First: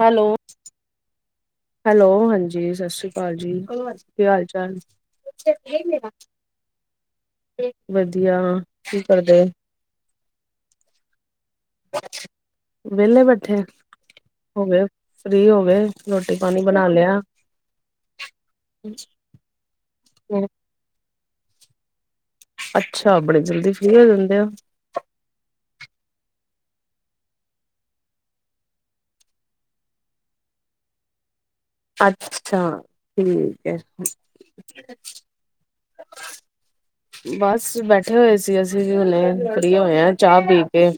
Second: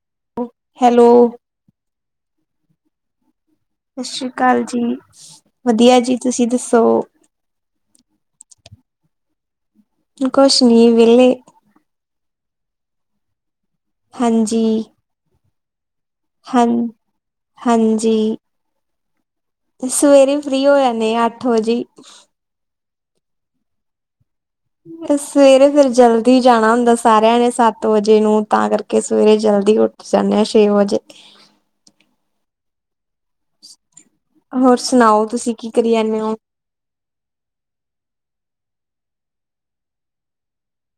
Hello, hello ਸਤਿ hello, ਹਾਂਜੀ, ਸਤਿ ਸ੍ਰੀ ਕਾਲ ਜੀ, ਕੀ ਸ੍ਰੀ ਅਕਾਲ ਹਾਲ-ਚਾਲ? ਜੀ ਵਧੀਆ ਜੀ ਤੁਸੀਂ ਦੱਸੋ ਵਧੀਆ, ਕੀ ਕਰਦੇ? ਕੁਛ ਨੀ, ਵਿਹਲੇ। ਵਿਹਲੇ ਬੈਠੇ ਓ, ਹੋ ਹਾਂਜੀ ਗਏ ਫ੍ਰੀ ਹੋ ਗਏ? ਰੋਟੀ ਪਾਣੀ ਹਾਂ, ਬਣਾ ਲਿਆ ਹਾਂਜੀ। ਸਵੇਰੇ ਈ ਫ੍ਰੀ ਹੋ ਜਾਂਨੇ ਆ, ਅੱਠ ਵਜੇ ਈ। ਅੱਛਾ, ਬੜੇ ਜਲਦੀ ਫ੍ਰੀ ਹੋ ਜਾਂਦੇ ਓ? ਸਵੇਰੇ ਫਿਰ ਜਲਦੀ ਜਾਣਾ ਹੁੰਦਾ ਸਾਰਿਆਂ ਨੇ ਸੱਤ ਵਜੇ ਨੂੰ, ਤਾਂ ਕਰਕੇ ਸਵੇਰੇ ਜਲਦੀ ਉੱਠ ਜਾਂਨੇ ਆ, ਛੇ ਵਜੇ। ਅੱਛਾ, ਠੀਕ ਐ। ਹੋਰ ਸੁਣਾਓ, ਤੁਸੀਂ ਕੀ ਕਰੀ ਜਾਂਨੇੇ ਓ? ਬਸ ਬੈਠੇ ਹੋਏ ਸੀ ਅਸੀਂ ਵੀ ਹੁਣੇ, ਫ੍ਰੀ ਹੋਏ ਆ, ਚਾਹ ਪੀਕੇ।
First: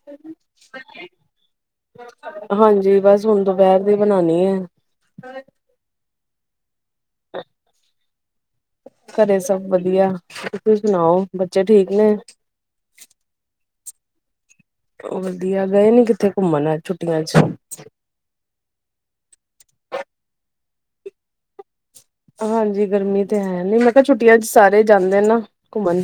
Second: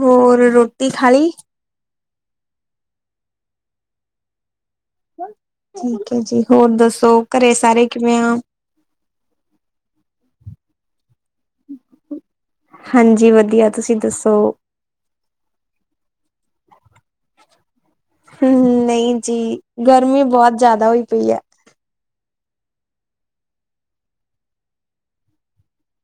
ਹੋਰ, ਰੋਟੀ ਖਾਲੀ? ਹਾਂਜੀ, ਬਸ ਹੁਣ ਦੁਪਹਿਰ ਦੀ ਬਣਾਣੀ ਐ। ਠੀਕ ਐ ਜੀ, ਹੋਰ ਦੱਸੋ, ਘਰੇ ਸਾਰੇ ਕਿਵੇਂ ਆ? ਘਰੇ ਸਭ ਵਧੀਆ, ਤੁਸੀਂ ਸੁਣਾਓ, ਬੱਚੇ ਠੀਕ ਨੇ? ਹਾਂਜੀ ਵਧੀਆ, ਤੁਸੀਂ ਦੱਸੋ? ਵਧੀਆ, ਗਏ ਨੀ ਕਿੱਥੇ ਘੁੰਮਣ ਛੁੱਟੀਆਂ'ਚ? ਹੂੰ ਨਹੀਂ ਜੀ, ਗਰਮੀ ਬਹੁਤ ਜ਼ਿਆਦਾ ਹੋਈ ਪਈ ਐ। ਹਾਂਜੀ ਗਰਮੀ ਤੇ ਹੈ, ਨਹੀਂ ਮੈਂ ਕਿਹਾ ਛੁੱਟੀਆਂ'ਚ ਸਾਰੇ ਜਾਂਦੇ ਨਾ ਘੁੰਮਣ।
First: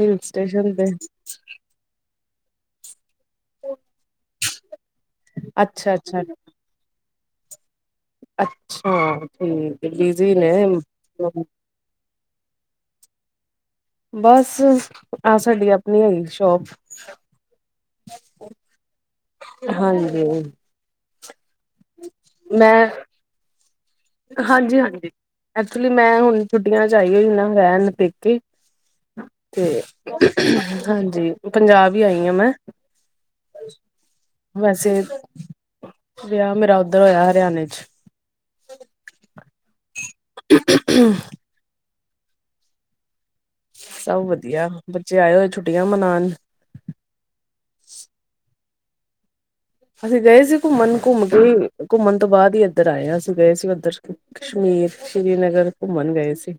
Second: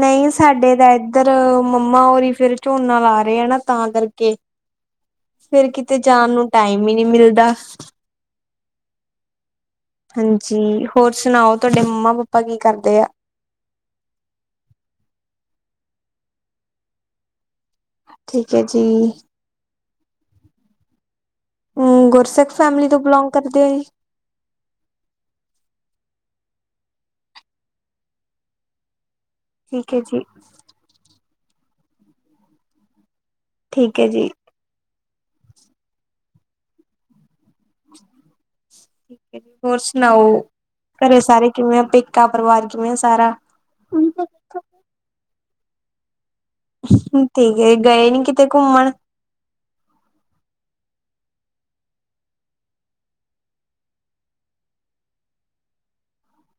ਹਿਲ ਨਹੀਂ ਸਟੇਸ਼ਨ ਸਾਡੇ ਤੇ ਤਾਂ ਇੱਧਰ ਮੰਮਾ ਹੁਰੀ ਫੇਰ ਝੋਨਾ ਲਾ ਰਹੇ ਆ ਨਾ ਤਾਂ ਕਰਕੇ ਫੇਰ ਅੱਛਾ ਕਿਤੇ ਅੱਛਾ ਜਾਣ ਨੂੰ ਟਾਈਮ ਹੀ ਨੀ ਮਿਲਦਾ। ਅੱਛਾ ਠੀਕ ਐ ਬਿਜੀ ਨੇ ਹਾਂਜੀ ਹੋਰ [unintelligible] ਸੁਣਾਓ ਤੁਹਾਡੇ ਮੰਮਾ-ਪਾਪਾ ਕੀ ਕਰਦੇ ਆ? ਬਸ ਆਹ ਸਾਡੀ ਆਪਣੀ ਹੈਗੀ ਸ਼ੋਪ। ਠੀਕ ਐ ਜੀ। ਹਾਂਜੀ। ਹੂੰ, ਗੁਰਸਿੱਖ ਮੈਂ ਫੈਮਿਲੀ ਤੋਂ ਬਿਲੋਂਗ ਕਰਦੇ ਓ ਜੀ। ਹਾਂਜੀ, ਹਾਂਜੀ ਐਕਚੁਲੀ ਮੈਂ ਹੁਣ ਛੁੱਟੀਆਂ ਚ ਆਈ ਹੋਈ ਨਾ ਰਹਿਨ ਪੇਕੇ। ਤੇ ਠੀਕ ਹੈ ਜੀ ਹਾਂਜੀ ਪੰਜਾਬ ਹੀ ਆਈ ਆ ਮੈਂ ਠੀਕ ਐ ਜੀ। ਵੈਸੇ ਵਿਆਹ ਮੇਰਾ ਉੱਧਰ ਹੋਇਆ ਹਰਿਆਣੇ ਚ ਠੀਕ ਐ, ਹੋਰ ਸੁਣਾਓ ਘਰੇ ਸਾਰੇ ਕਿਵੇਂ ਆ ਪੇ ਕਾ ਪਰਿਵਾਰ ਕਿਵੇਂ ਆ ਸਾਰਾ? ਸਭ ਵਧੀਆ ਬੱਚੇ ਆਏ ਹੋਏ ਛੁੱਟੀਆਂ ਮਨਾਣ। ਠੀਕ ਐ ਇਹ ਗਏ ਨੀ ਕਿਤੇ ਘੁੰਮਣ? ਅਸੀਂ ਗਏ ਸੀ ਘੁੰਮਣ ਘੁੰਮ ਕੇ ਘੁੰਮਣ ਤੋਂ ਬਾਅਦ ਹੀ ਏਧਰ ਆਏ ਆ ਅਸੀਂ ਗਏ ਸੀ ਉੱਧਰ ਕਸ਼ਮੀਰ, ਸ਼੍ਰੀਨਗਰ ਘੁੰਮਣ ਗਏ ਸੀ।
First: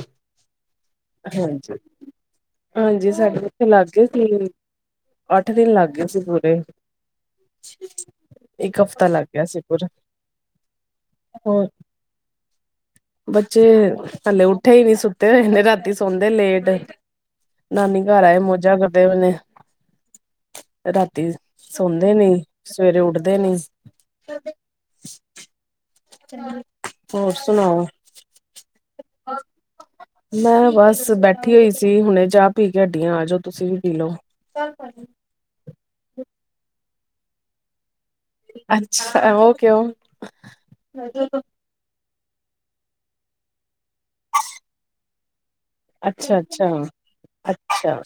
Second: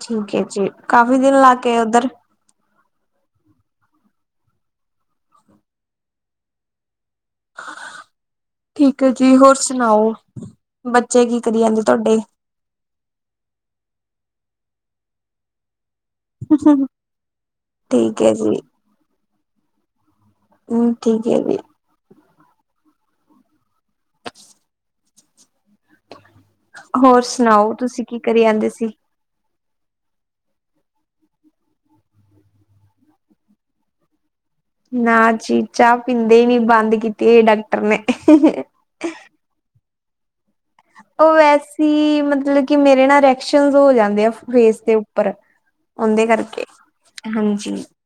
ਠੀਕ ਐ ਜੀ, ਕਾਫੀ ਦਿਨ ਲਾ ਕੇ ਹਾਂਜੀ। ਆਏ ਉੱਧਰ ਹਾਂਜੀ ਸਾਡੇ ਉੱਥੇ ਲੱਗ ਗਏ ਸੀ ਅੱਠ ਦਿਨ ਲੱਗ ਗਏ ਸੀ ਪੂਰੇ। ਇੱਕ ਠੀਕ ਹਫ਼ਤਾ ਐ ਲੱਗ ਜੀ ਗਿਆ ਹੋਰ ਸੀ ਪੂਰਾ। ਸੁਣਾਓ, ਬੱਚੇ ਕੀ ਕਰੀ ਹੋਰ ਜਾਂਦੇ ਤੁਹਾਡੇ? ਬੱਚੇ ਹਲੇ ਉੱਠੇ ਹੀ ਨੀ ਸੁੱਤੇ ਹਲੇ ਰਾਤੀ ਸੌਦੇ ਲੇਟ ਨਾਨੀ ਠੀਕ ਘਰ ਹੈ ਆਏ ਜੀ ਮੋਜਾਂ ਕਰਦੇ ਪਏ ਨੇ। ਹੂੰ ਠੀਕ ਰਾਤੀ ਹੈ ਜੀ ਸੌਦੇ ਨੀ, ਸਵੇਰੇ ਉੱਠਦੇ ਨੀ। [unintelligible] ਹੋਰ ਸੁਣਾਓ, ਤੁਸੀਂ ਕੀ ਕਰੀ ਜਾਂਦੇ ਸੀ। [unintelligible] ਮੈਂ ਬਸ ਬੈਠੀ ਹੋਈ ਸੀ ਹੁਣੇ ਚਾਹ ਪੀ ਕੇ ਹਟੀ ਆ ਆਜੋ ਤੁਸੀਂ ਵੀ ਪੀ ਲਓ। ਨਾ ਜੀ ਚਾਹ ਪੀਂਦੇ ਹੀ ਨੀ ਬੰਦ ਕੀਤੀ ਹੋਈ ਡਾਕਟਰ ਨੇ। ਅੱਛਾ ਓ ਕਿਉ? ਉਹ ਵੈਸੀ ਮਤਲਬ ਕਿ ਮੇਰੇ ਨਾ ਰਐਕਸ਼ਨਜ ਹੋ ਜਾਂਦੇ ਆ ਫੇਸ ਦੇ ਉੱਪਰ। ਉਹਦੇ ਅੱਛਾ, ਕਰਕੇ ਅੱਛਾ, ਹਾਂਜੀ ਅੱਛਾ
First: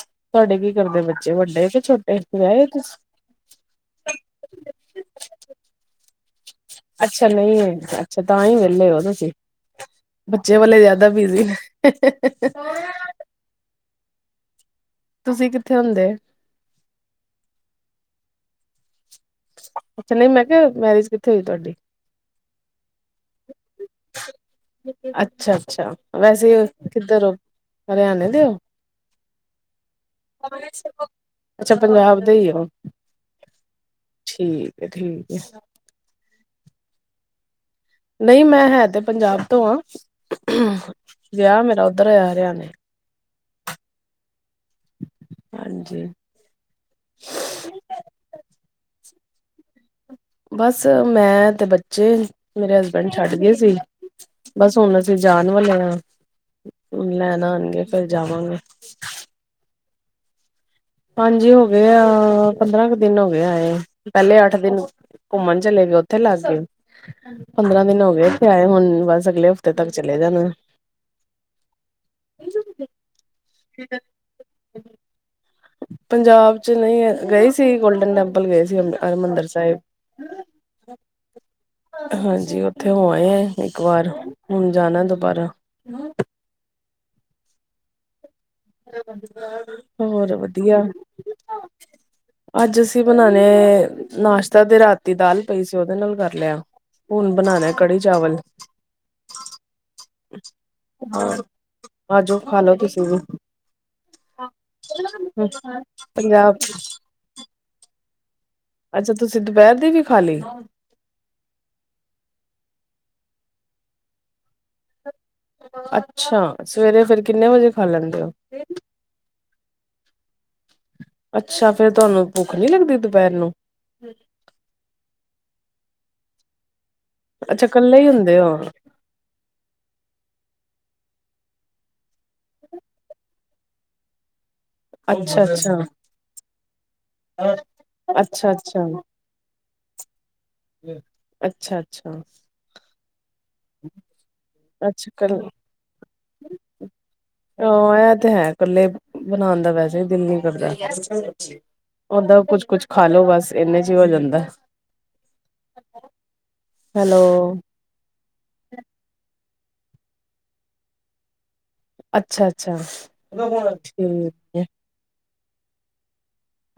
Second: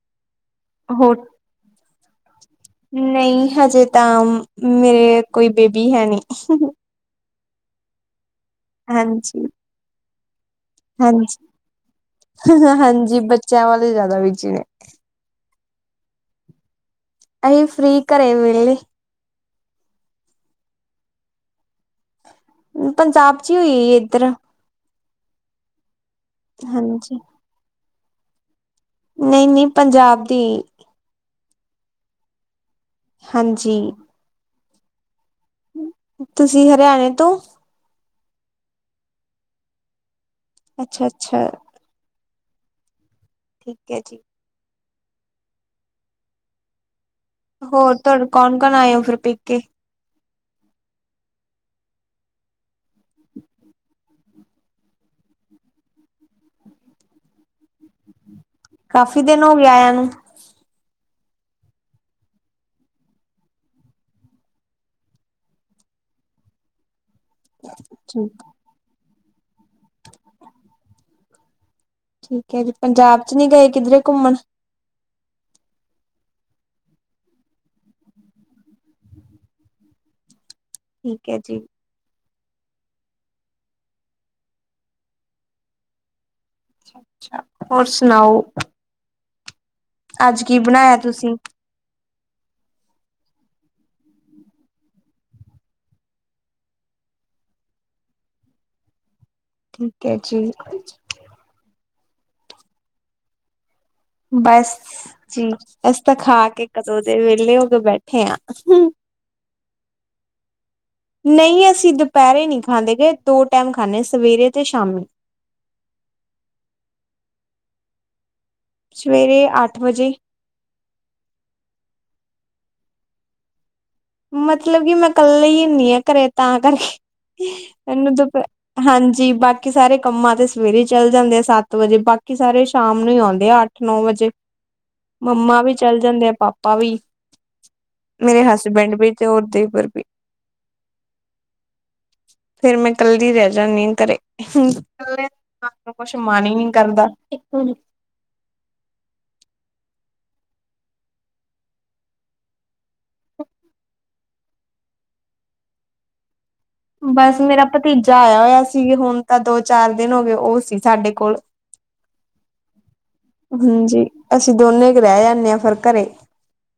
ਤੁਹਾਡੇ ਕੀ ਕਰਦੇ ਹੋਰ ਬੱਚੇ ਵੱਡੇ ਕਿ ਛੋਟੇ ਟੇ ਵਿਆਹੇ ਹੋ ਤੁਸੀ? ਨਹੀਂ ਹਜੇ ਤਾਂ ਮੇਰੇ ਕੋਈ ਬੇਬੀ ਹੈ ਨਈ। ਅੱਛਾ ਨਹੀਂ ਹੈ, ਅੱਛਾ ਤਾਂ ਹੀ ਵੇ ਹਲੇ ਹੋ ਤੁਸੀਂ ਹਾਂਜੀ। ਬੱਚਿਆ ਵਾਲੇ ਜਿਆਦਾ ਹਾਂਜੀ ਬਿਜੀ ਨੇ ਹਾਂਜੀ ਬੱਚਿਆਂ ਵਾਲੇ ਜ਼ਿਆਦਾ ਬਿਜੀ ਨੇ ਤੁਸੀਂ ਕਿੱਥੇ ਹੁੰਦੇ? ਅਹੀ ਫਰੀ ਘਰੇ ਵੇਹਲੇ। ਅੱਛਾ ਨਹੀਂ ਮੈਂ ਕਿਹਾ ਮੈਰਿਜ ਕਿੱਥੇ ਹੋਈ ਤੁਹਾਡੀ? ਪੰਜਾਬ ਚ ਹੀ ਹੋਈ ਆ ਜੀ ਏਧਰ ਅੱਛਾ, ਅੱਛਾ ਵੈਸੇ ਹਾਂਜੀ ਕਿੱਧਰ ਹੋ ਹਰਿਆਣੇ ਦੇ ਹੋ ਨਹੀਂ, ਨਹੀਂ ਪੰਜਾਬ ਦੀ [unintelligible] ਅੱਛਾ ਪੰਜਾਬ ਦੇ ਹੀ ਓ। ਹਾਂਜੀ ਠੀਕ ਹੈ ਤੁਸੀਂ ਹਰਿਆਣੇ ਤੋਂ ਨਹੀਂ ਮੈਂ ਹੈ ਤੇ ਪੰਜਾਬ ਤੋਂ ਆ ਅੱਛਾ ਅੱਛਾ ਵਿਆਹ ਮੇਰਾ ਉੱਧਰ ਹੋਇਆ ਹਰਿਆਣੇ। ਠੀਕ ਹੈ ਜੀ। ਹਾਂਜੀ। ਹੋਰ ਤੁ ਕੌਣ -ਕੌਣ ਆਏ ਹੋ ਫਿਰ ਪੇਕੇ ਬਸ ਮੈਂ ਤੇ ਬੱਚੇ ਮੇਰੇ ਹਸਬੈਂਡ ਛੱਡ ਗਏ ਸੀ। ਬਸ ਹੁਣ ਅਸੀਂ ਜਾਣ ਵਾਲੇ ਆ, ਹਣ ਲੈਣ ਆਉਣਗੇ ਫੇਰ ਜਾਵਾਂਗੇ। ਕਾਫੀ ਦਿਨ ਹੋ ਗਏ ਆਇਆ ਨੂੰ ਹਾਂਜੀ ਹੋ ਗਏ ਆ ਪੰਦਰਾਂ ਕੁ ਦਿਨ ਹੋ ਗਿਆਏ ਇਹ ਪਹਿਲੇ ਅੱਠ ਦਿਨ ਘੁੰਮਣ ਚਲੇ ਗਏ ਉੱਥੇ ਲੱਗ ਗਏ ਪੰਦਰਾਂ ਦਿਨ ਹੋ ਗਏ ਤੇੇ ਆਏ ਹੁਣ ਬਸ ਅਗਲੇ ਹਫ਼ਤੇ ਤੱਕ ਚਲੇ ਜਾਣਾ [unintelligible] ਪੰਜਾਬ ਚ ਨੀ ਗਏ ਕਿੱਧਰੇ ਘੁੰਮਣ ਪੰਜਾਬ ਚ ਨਹੀਂ ਗਏ ਸੀ ਗੋਲਡਨ ਟੈਂਪਲ ਗਏ ਸੀ ਹਰਿਮੰਦਰ ਸਾਹਿਬ ਠੀਕ ਹੈ ਜੀ ਹਾਂਜੀ ਉੱਥੇ ਹੋ ਆਏ ਹੈ ਇੱਕ ਵਾਰ ਹੁਣ ਜਾਣਾ ਦੁਬਾਰਾ ਹੋਰ ਸੁਣਾਓ ਹੋਰ ਅੱਜ ਕੀ ਵਧੀਆ ਬਣਾਇਆ ਤੁਸੀਂ ਅੱਜ ਅਸੀਂ ਬਣਾਣੇ ਨਾਸ਼ਤਾ ਤੇ ਰਾਤੀ ਦਾਲ ਪਈ ਸੀ ਉਹਦੇ ਨਾਲ ਕਰ ਲਿਆ ਹੁਣ ਬਣਾ ਨੇ ਕੜੀ ਚਾਵਲ ਠੀਕ ਹੈ ਜੀ ਹਾ ਆ ਜੋੋ ਖਾਲੋ ਤੁਸੀਂ ਵੀ ਬਸ ਜੀ ਅਸੀ ਤਾਂ ਖਾ ਪੰਜਾਬ ਕੇ ਕਦੋਂ ਦੇ ਵਹਲੇ ਹੋ ਕੇ ਬੈਠੇ ਆ ਅੱਛਾ ਤੁਸੀਂ ਦੁਪਹਿਰ ਦੀ ਵੀ ਖਾਲੀ ਨਹੀਂ ਅਸੀਂ ਦੁਪਹਿਰੇ ਨਹੀਂ ਖਾਂਦੇ ਗਏ ਦੋ ਟਾਈਮ ਖਾਂਦੇ ਸਵੇਰੇ ਤੇ ਸ਼ਾਮੀ ਅੱਛਾ ਸਵੇਰੇ ਫਿਰ ਕਿੰਨੇ ਵਜੇ ਖਾ ਲੈਂਦੇ ਹੋ ਸਵੇਰੇ ਅੱਠ ਵਜੇ ਹੀ ਅੱਛਾ ਫਿਰ ਤੁਹਾਨੂੰ ਭੁੱਖ ਨੀ ਲੱਗਦੀ ਦੁਪਹਿਰ ਨੂੰ ਮਤਲਬ ਕਿ ਮੈਂ ਕੱਲੀ ਹੀ ਹੁੰਦੀ ਆ ਘਰੇ ਤਾਂ ਕਰਕੇ ਅੱਛਾ [unintelligible] ਕੱਲੇ ਹੀ ਹੁੰਦੇ ਹੋ ਹਾਂਜੀ ਬਾਕੀ ਬਾਕੀ ਸਾਰੇ ਕੰਮਾਂ ਤੇ ਸਵੇਰੇ ਹੀ ਚੱਲ ਜਾਂਦੇ ਆ ਸੱਤ ਵਜੇ ਬਾਕੀ ਸਾਰੇ ਸ਼ਾਮ ਨੂੰ ਹੀ ਆਉਂਦੇ ਆ ਅੱਠ ਨੌ ਵਜੇ ਅੱਛਾ ਮੰਮਾ ਵੀ ਚਲ ਜਾਂਦੇ ਆ ਪਾਪਾ ਵੀ ਮੇਰੇ ਅੱਛਾ ਅੱਛਾ ਅੱਛਾ ਹਸਬੈਂਡ ਵੀ ਤੇ ਔਰ ਦੇਵਰ ਵੀ ਅੱਛਾ ਅੱਛਾ ਫਿਰ ਮੈਂ ਕੱਲਦੀ ਰਹਿ ਜਾਂਦੀ ਹਾ ਘਰੇ ਅੱਛਾ ਕੱਲ ਕੁਛ ਮਨ ਹੀ ਨੀ ਕਰਦਾ ਆ ਤੇ ਹੈ ਇਕੱਲੇ ਬਣਾਉਣ ਦਾ ਵੈਸੇ ਦਿਲ ਨੀ ਕਰਦਾ ਓਦਾ ਕੁੱਛ ਕੁਛ ਖਾ ਲੋੋ ਬਸ ਇੰਨੇ ਚ ਹੀ ਹੋ ਜਾਂਦਾ ਹੈਲੋ ਬਸ ਮੇਰਾ ਭਤੀਜਾ ਆਇਆ ਹੋਇਆ ਸੀ ਹੁਣ ਤਾਂ ਦੋ ਚਾਰ ਦਿਨ ਹੋ ਗਏ ਉਹ ਸੀ ਸਾਡੇ ਕੋਲ ਅੱਛਾ ਅੱਛਾ ਹਾਂਜੀ ਠੀਕ ਅਸੀਂ ਦੋਨੇ ਹੀ ਰਹਿ ਜਾਂਦੇ ਹਾ ਘਰੇ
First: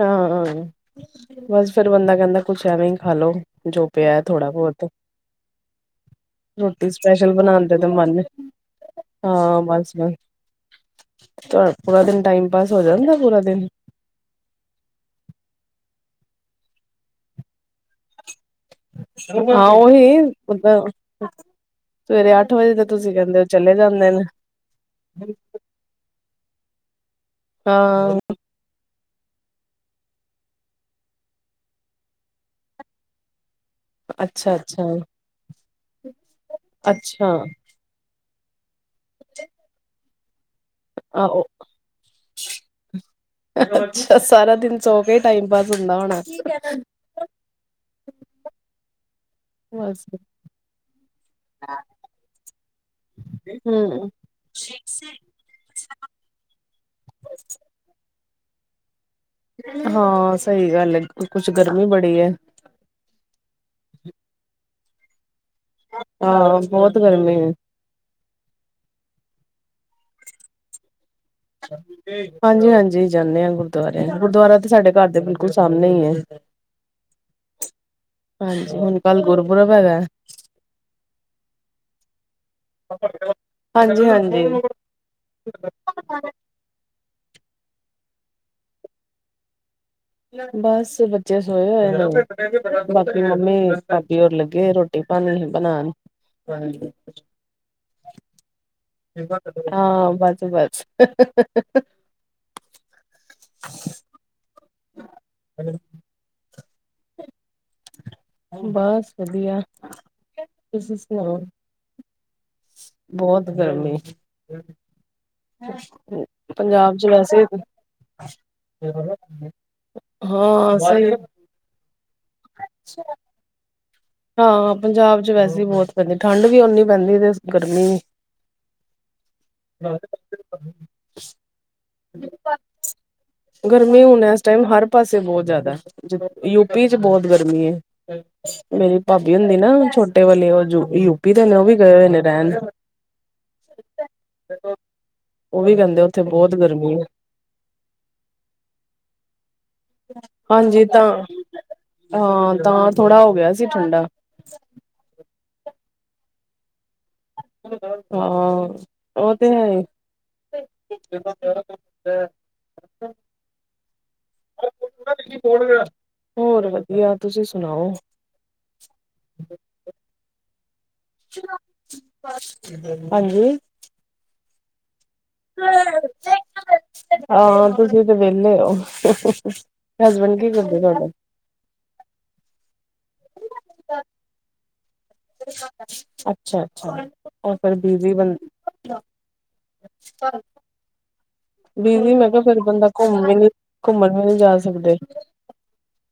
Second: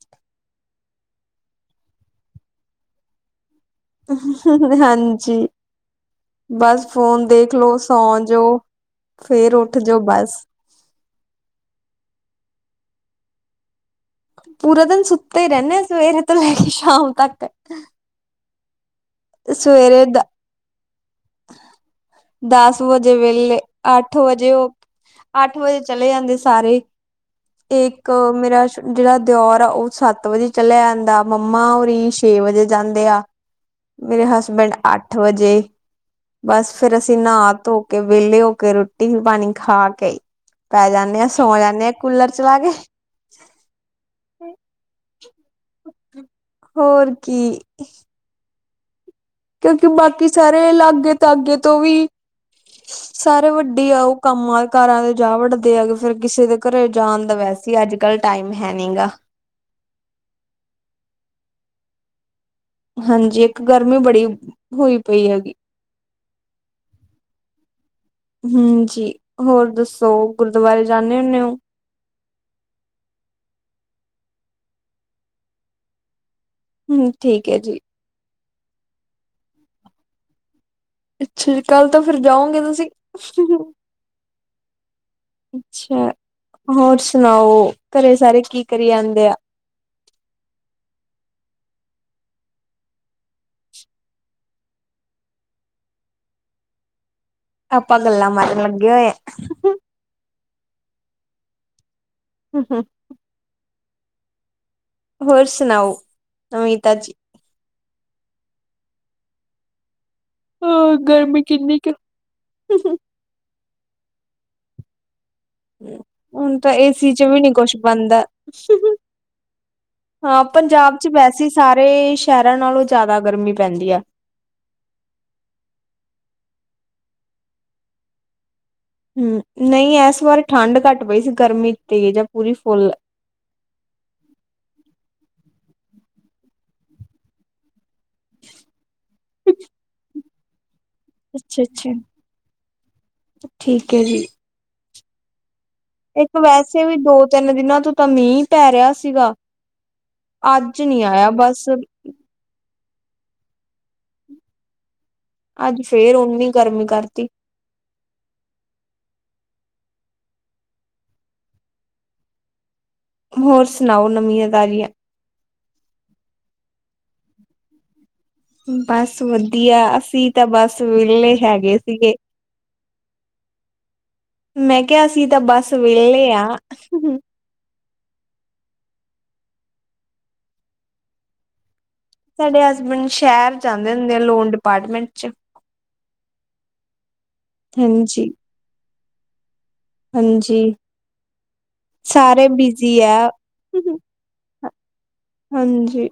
ਅੱਛਾ ਬਸ ਫਿਰ ਬੰਦਾ ਕਹਿੰਦਾ ਕੁਛ ਐਵੇਂ ਹੀ ਖਾਲੋ ਜੋ ਪਿਆ ਥੋੜ੍ਹਾ ਬਹੁਤ ਹਾਂਜੀ ਬਸ ਰੋਟੀ ਫੋਨ ਸਪੈਸ਼ਲ ਦੇਖ ਬਣਾਉਣ ਲੋ, ਤੇ ਤਾਂ ਮਨ ਸੌ ਜੋ, ਫੇਰ ਹਾਂ ਉੱਠ ਬਸ ਜੋ ਬਸ ਤੁਹਾਡਾ ਪੂਰਾ ਦਿਨ ਟਾਈਮ ਪਾਸ ਹੋ ਜਾਂਦਾ ਪੂਰਾ ਦਿਨ? ਪੂਰਾ ਦਿਨ ਸੁੱਤੇ ਹੀ ਰਹਿੰਨੇ ਆ ਸਵੇਰੇ ਤੋਂ ਲੈ ਕੇ ਸ਼ਾਮ ਤੱਕ। ਹਾਂ ਸਵੇਰੇ ਉਹੀ, ਦ ਮਤਲ ਸਵੇਰੇ ਅੱਠ ਵਜੇ ਦਸ ਤੋਂ ਤੁਸੀਂ ਕਹਿੰਦੇ ਹੋ ਵੇਲੇ ਚਲੇ ਜਾਂਦੇ ਅੱਠ ਨੇ। ਵਜੇ ਉਹ ਅੱਠ ਵਜੇ ਚਲੇ ਜਾਂਦੇ ਸਾਰੇ, ਇੱਕ ਹਾਂ ਮੇਰਾ, ਜਿਹੜਾ ਦਿਓਰ ਆ ਉਹ ਸੱਤ ਵਜੇ ਚਲਿਆ ਜਾਂਦਾ ਮੰਮਾ ਹੋਰੀ ਛੇ ਵਜੇ ਜਾਂਦੇ ਆ। [inaudible] ਮੇਰੇ ਅੱਛਾ ਹਸਬੈਂਡ ਅੱਛਾ ਅੱਠ ਵਜੇ। ਬਸ ਫੇਰ ਅਸੀਂ ਅੱਛਾ ਨਹਾ ਧੋ ਕੇ ਵਿਹਲੇ ਹੋ ਕੇ ਰੋਟੀ-ਪਾਣੀ ਖਾ ਕੇ ਪੈ ਜਾਂਨੇ ਆ ਆਹੋ ਸੌ ਜਾਨੇ ਆ ਕੂਲਰ ਚਲਾ ਕੇ। ਅੱਛਾ ਸਾਰਾ ਦਿਨ ਸੋ ਕੇ ਟਾਈਮ ਪਾਸ ਹੁੰਦਾ ਹੋਣਾ। ਹੋਰ [inaudible] ਕਿਉਂਕਿ ਬਸ ਬਾਕੀ ਸਾਰੇ ਲਾਗੇ ਧਾਗੇ ਤੋਂ ਵੀ [inaudible] ਸਾਰੇ ਵੱਡੀ ਆ ਹਮ ਉਹ ਕੰਮਾਂ-ਕਾਰਾਂ ਦੇ ਜਾ ਵਡਦੇ ਆ ਫੇਰ ਕਿਸੇ ਦੇ ਘਰੇ ਜਾਣ ਦਾ ਵੈਸੇ ਈ ਅੱਜ ਕੱਲ ਟਾਈਮ ਹੈਨੀ ਗਾ। ਹਾਂ ਸਹੀ ਗੱਲ ਏ ਕੁਛ ਗਰਮੀ ਬੜੀ ਐ। ਹਾਂਜੀ ਇੱਕ ਗਰਮੀ ਬੜੀ, ਹੋਈ ਪਈ ਹੈਗੀ। ਹਾਂ ਬਹੁਤ ਗਰਮੀ ਏ। ਹਾਂਜੀ ਹੋਰ ਦੱਸੋ ਗੁਰਦੁਆਰੇ ਜਾਂਨੇ ਹੁੰਨੇ ਓ? ਹਾਂਜੀ-ਹਾਂਜੀ ਜਾਂਨੇ ਆ ਗੁਰਦੁਆਰੇ ਗੁਰਦੁਆਰਾ ਤਾਂ ਸਾਡੇ ਘਰ ਦੇ ਬਿਲਕੁਲ ਸਾਹਮਣੇ ਈ ਏ। ਹੂੰ ਠੀਕ ਐ ਜੀ। ਹਾਂਜੀ ਹੁਣ ਕੱਲ ਗੁਰਪੁਰਬ ਹੈਗਾ। ਅੱਛਾ ਜੀ ਕੱਲ੍ਹ ਤਾਂ ਫਿਰ ਜਾਓਗੇ ਤੁਸੀਂ। ਹਾਂਜੀ-ਹਾਂਜੀ। ਅੱਛਾ, ਹੋਰ ਸੁਣਾਓ ਘਰੇ ਸਾਰੇ ਕੀ ਕਰੀ ਜਾਂਂਦੇ ਆ? ਬਸ ਬੱਚੇ ਸੋਏ ਹੋਏ, ਬਾਕੀ ਮੰਮੀ ਭਾਬੀ ਹੋਰ ਲੱਗੇ ਰੋਟੀ ਰੋਟੀ ਪਾਣੀ ਬਣਾਨ। ਆਪਾਂ ਗੱਲਾਂ ਮਾਰਨ ਲੱਗੇ ਹੋਏ ਆ। ਹਾਂ ਬੱਸ-ਬੱਸ। [unintelligible] ਹੋਰ ਸੁਣਾਓ, ਨਵੀਂ ਤਾਜੀ। ਬਸ ਵਧੀਆ, ਤੁਸੀ ਹਾਂ ਸੁਣਾਓ। ਗਰਮੀ ਕਿੰਨੀ ਕੁ ਬਹੁਤ ਗਰਮੀ ਏ। ਹੁਣ ਤਾਂ ਪੰਜਾਬ 'ਚ ਏਸੀ ਵੀ ਵੈਸੇ ਨੀ ਕੁਛ ਬਣਦਾ। ਹਾਂ ਸਹੀ- ਅਸੀ ਸਾਰੇ ਸ਼ਹਿਰਾਂ ਨਾਲੋਂ ਜ਼ਿਆਦਾ ਗਰਮੀ ਪੈਂਦੀ ਆ। ਹਾਂ ਪੰਜਾਬ 'ਚ ਵੈਸੇ ਬਹੁਤ ਪੈਂਦੀ ਠੰਡ ਵੀ ਓਨੀ ਪੈਂਦੀ ਤੇ ਗਰਮੀ ਵੀ। ਹੂੰ, ਨਹੀਂ ਇਸ ਵਾਰ ਠੰਢ ਘੱਟ ਪਈ ਸੀ ਗਰਮੀ ਤੇਜ ਆ ਪੂਰੀ ਫੁੱਲ ਆ। ਗਰਮੀ ਹੁਣ ਇਸ ਟਾਈਮ ਹਰ ਪਾਸੇ ਬਹੁਤ ਜ਼ਿਆਦਾ। ਯੂਪੀ 'ਚ ਬਹੁਤ ਗਰਮੀ ਏ। ਮੇਰੀ ਭਾਬੀ ਹੁੰਦੀ ਨਾ ਛੋਟੇ ਵਾਲੇ ਉਹ ਯੂ ਯੂਪੀ ਦੇ ਨੇ ਅੱਛਾ ਉਹ ਵੀ ਅੱਛਾ ਗਏ ਹੋਏ ਨੇ ਰਹਿਣ। ਠੀਕ ਹੈ ਜੀ। ਉਹ ਵੀ ਉੱਥੇ ਇੱਕ ਬਹੁਤ ਵੈਸੇ ਵੀ ਗਰਮੀ ਦੋ-ਤਿੰਨ ਦਿਨਾਂ ਤੋਂ ਤਾਂ ਮੀਂਹ ਪੈ ਰਿਹਾ ਸੀਗਾ। ਅੱਜ ਹਾਂਜੀ ਨੀ ਤਾਂ, ਆਇਆ ਬਸ ਹਾਂ ਤਾਂ ਥੋੜਾ ਹੋ ਗਿਆ ਸੀ ਠੰਡਾ। ਅੱਜ ਫੇਰ ਓਨੀ ਗਰਮੀ ਕਰਤੀ। [unintelligible] ਹਾਂ, ਓ ਤੇ ਹੈ ਈ। [unintelligible] ਹੋਰ ਸੁਨਾਓ ਨਵੀਆਂ-ਤਾਜ਼ੀਆਂ? ਹੋਰ ਵਧੀਆ, ਤੁਸੀਂ ਸੁਣਾਓ? ਬਸ ਵਧੀਆ, ਅਸੀਂ ਤਾਂ ਬਸ ਵੇਲੇ ਹੈਗੇ ਸੀਗੇ। ਹਾਂਜੀ। ਮੈਂ ਕਿਆ ਅਸੀ ਤਾਂ ਬੱਸ ਵੇਲੇ ਆ। ਹਾਂ, ਤੁਸੀਂ ਤੇ ਵੇਲੇ ਓ। ਹਸਬੈਂਡ ਕੀ ਕਰਦੇ ਤੁਆਡੇ? ਸਾਡੇ ਹਸਬੈਂਡ ਸ਼ਹਿਰ ਜਾਂਦੇ ਹੁੰਦੇ ਐ, ਲੋਨ ਡਿਪਾਰਟਮੈਂਟ। ਚ। ਅੱਛਾ- ਅੱਛਾ। ਓ ਫਿਰ ਬੀਜ਼ੀ ਹਾਂਜੀ, ਬੰਦੇ। ਹਾਂਜੀ ਬੀਜ਼ੀ ਮੈਂ ਕਿਆ ਸਾਰੇ ਫੇਰ ਬੰਦਾ ਬਿਜ਼ੀ ਐ। ਘੁੰਮ ਵੀ ਨੀ - ਘੁੰਮਨ ਵੀ ਨੀ ਜਾ ਸਕਦੇ। ਹਾਂਜੀ।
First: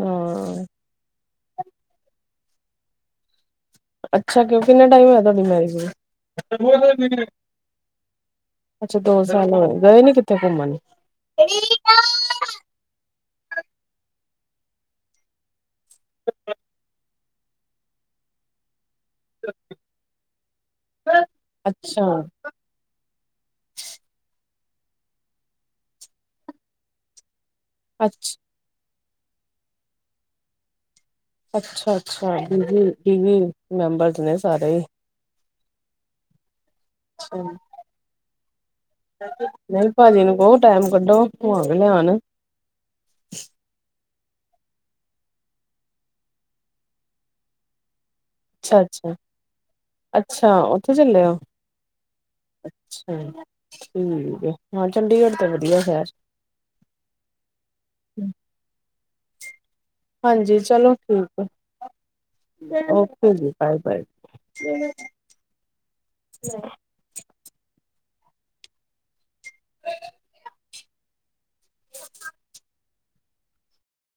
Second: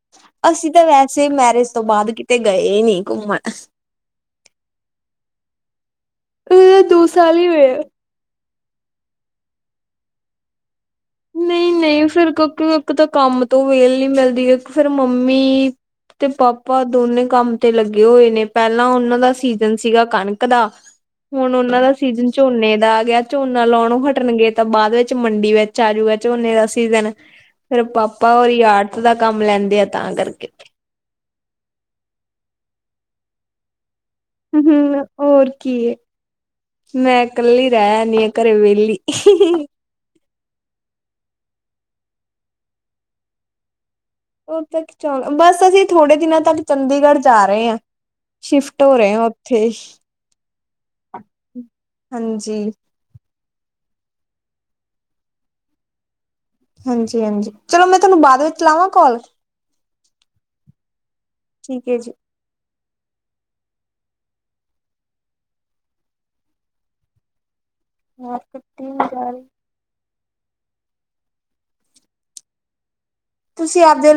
ਹਾਂ ਅਸੀਂ ਤਾਂ ਵੈ ਅਸੀਂ ਮੈਰਿਜ ਤੋਂ ਬਾਦ ਕਿਤੇ ਗਏ ਈ ਨੀ ਘੁੰਮਣ। ਅੱਛਾ ਤੇ ਕਿੰਨਾ ਟਾਈਮ ਹੋਇਆ ਤੁਆਡੀ ਮੈਰਿਜ ਨੂੰ? ਇਹ ਦੋ ਸਾਲ ਹੀ ਹੋਏ ਆ। ਅੱਛਾ ਦੋ ਸਾਲ ਹੋਏ, ਗਏ ਨੀ ਕਿੱਥੇ ਘੁੰਮਨ। ਨਈ - ਨਈ ਫੇਰ ਕਿਉਕਿ ਇੱਕ ਤਾਂ ਕੰਮ ਤੋਂ ਵੇਲ ਨੀ ਮਿਲਦੀ, ਏਕ ਫੇਰ ਮੰਮੀ- ਤੇ ਪਾਪਾ ਦੋਨੇ ਈ ਕੰਮ ਤੇ ਲੱਗੇ ਹੋਏ ਨੇ, ਪੈਲਾਂ ਓਨਾਂ ਦਾ ਸੀਜਨ ਸੀਗਾ ਕਣਕ ਦਾ ਹੁਣ ਓਨਾਂ ਦਾ ਅੱਛਾ ਸੀਜਨ ਝੋਨੇ ਦਾ ਆ ਗਿਆ। ਝੋਨਾ ਲੋਣੋ ਹਟਣਗੇ ਤਾਂ ਬਾਅਦ ਵਿੱਚ ਮੰਡੀ ਵਿੱ ਚ ਆਜੂਗਾ ਝੋਨੇ ਦਾ ਸੀਜਨ, ਫੇਰ ਅੱਛਾ ਪਾਪਾ ਓਰੀ ਆਰਟ ਦਾ ਕੰਮ ਲੈਂਦੇ ਆ ਤਾਂ ਕਰਕੇ। ਅੱਛਾ- ਅੱਛਾ ਬੀ- ਬੀ, ਵੀ -ਵੀ ਮੈਂਬਰਸ ਨੇ - ਹੂੰ ਹੋਰ ਕੀ, ਮੈਂ ਕੱਲੀ ਰੈ ਐ ਨੀ ਆ ਘਰੇ ਵੇਲੀ। ਨਈ ਭਾਜੀ ਨੂੰ ਕਓ ਟੈਮ ਕੱਢੋ, ਘੁੰਮਾ ਕੇ ਲਿਆਣ। ਓ ਤਾਂ ਏਕ ਚਾਂ, ਬਸ ਅਸੀਂ ਥੋੜੇ ਦਿਨਾਂ ਤੱਕ ਚੰਡੀਗੜ੍ਹ ਜਾ ਰਏ ਆ। ਅੱਛਾ- ਅੱਛਾ। ਉੱਥੇ। ਅੱਛਾ ਉੱਥੇ ਚੱਲੇ ਓ? ਹਾਂਜੀ, ਅਛਾ, ਠੀਕ ਏ। ਹਾਂ ਚੰਡੀਗੜ੍ਹ ਤਾਂ ਵਧੀਆ ਸ਼ਹਿਰ। ਹਾਂਜੀ-ਹਾਂਜੀ, ਚਲੋ ਮੈਂ ਤਾਂਨੂੰ ਬਾਅਦ ਵਿੱਚ ਲਾਵਾਂ ਕੋਲ। ਹਾਂਜੀ, ਚਲੋ ਠੀਕ ਏ। ਠੀਕ ਏ ਜੀ। ਓਕੇ ਜੀ, ਬਾਏ- ਬਾਏ। ਵਾਜ਼ ਕਟੀ ਜਾਰੀ। [inaudible] [inaudible] ਤੁਸੀਂ ਆਪਦੇ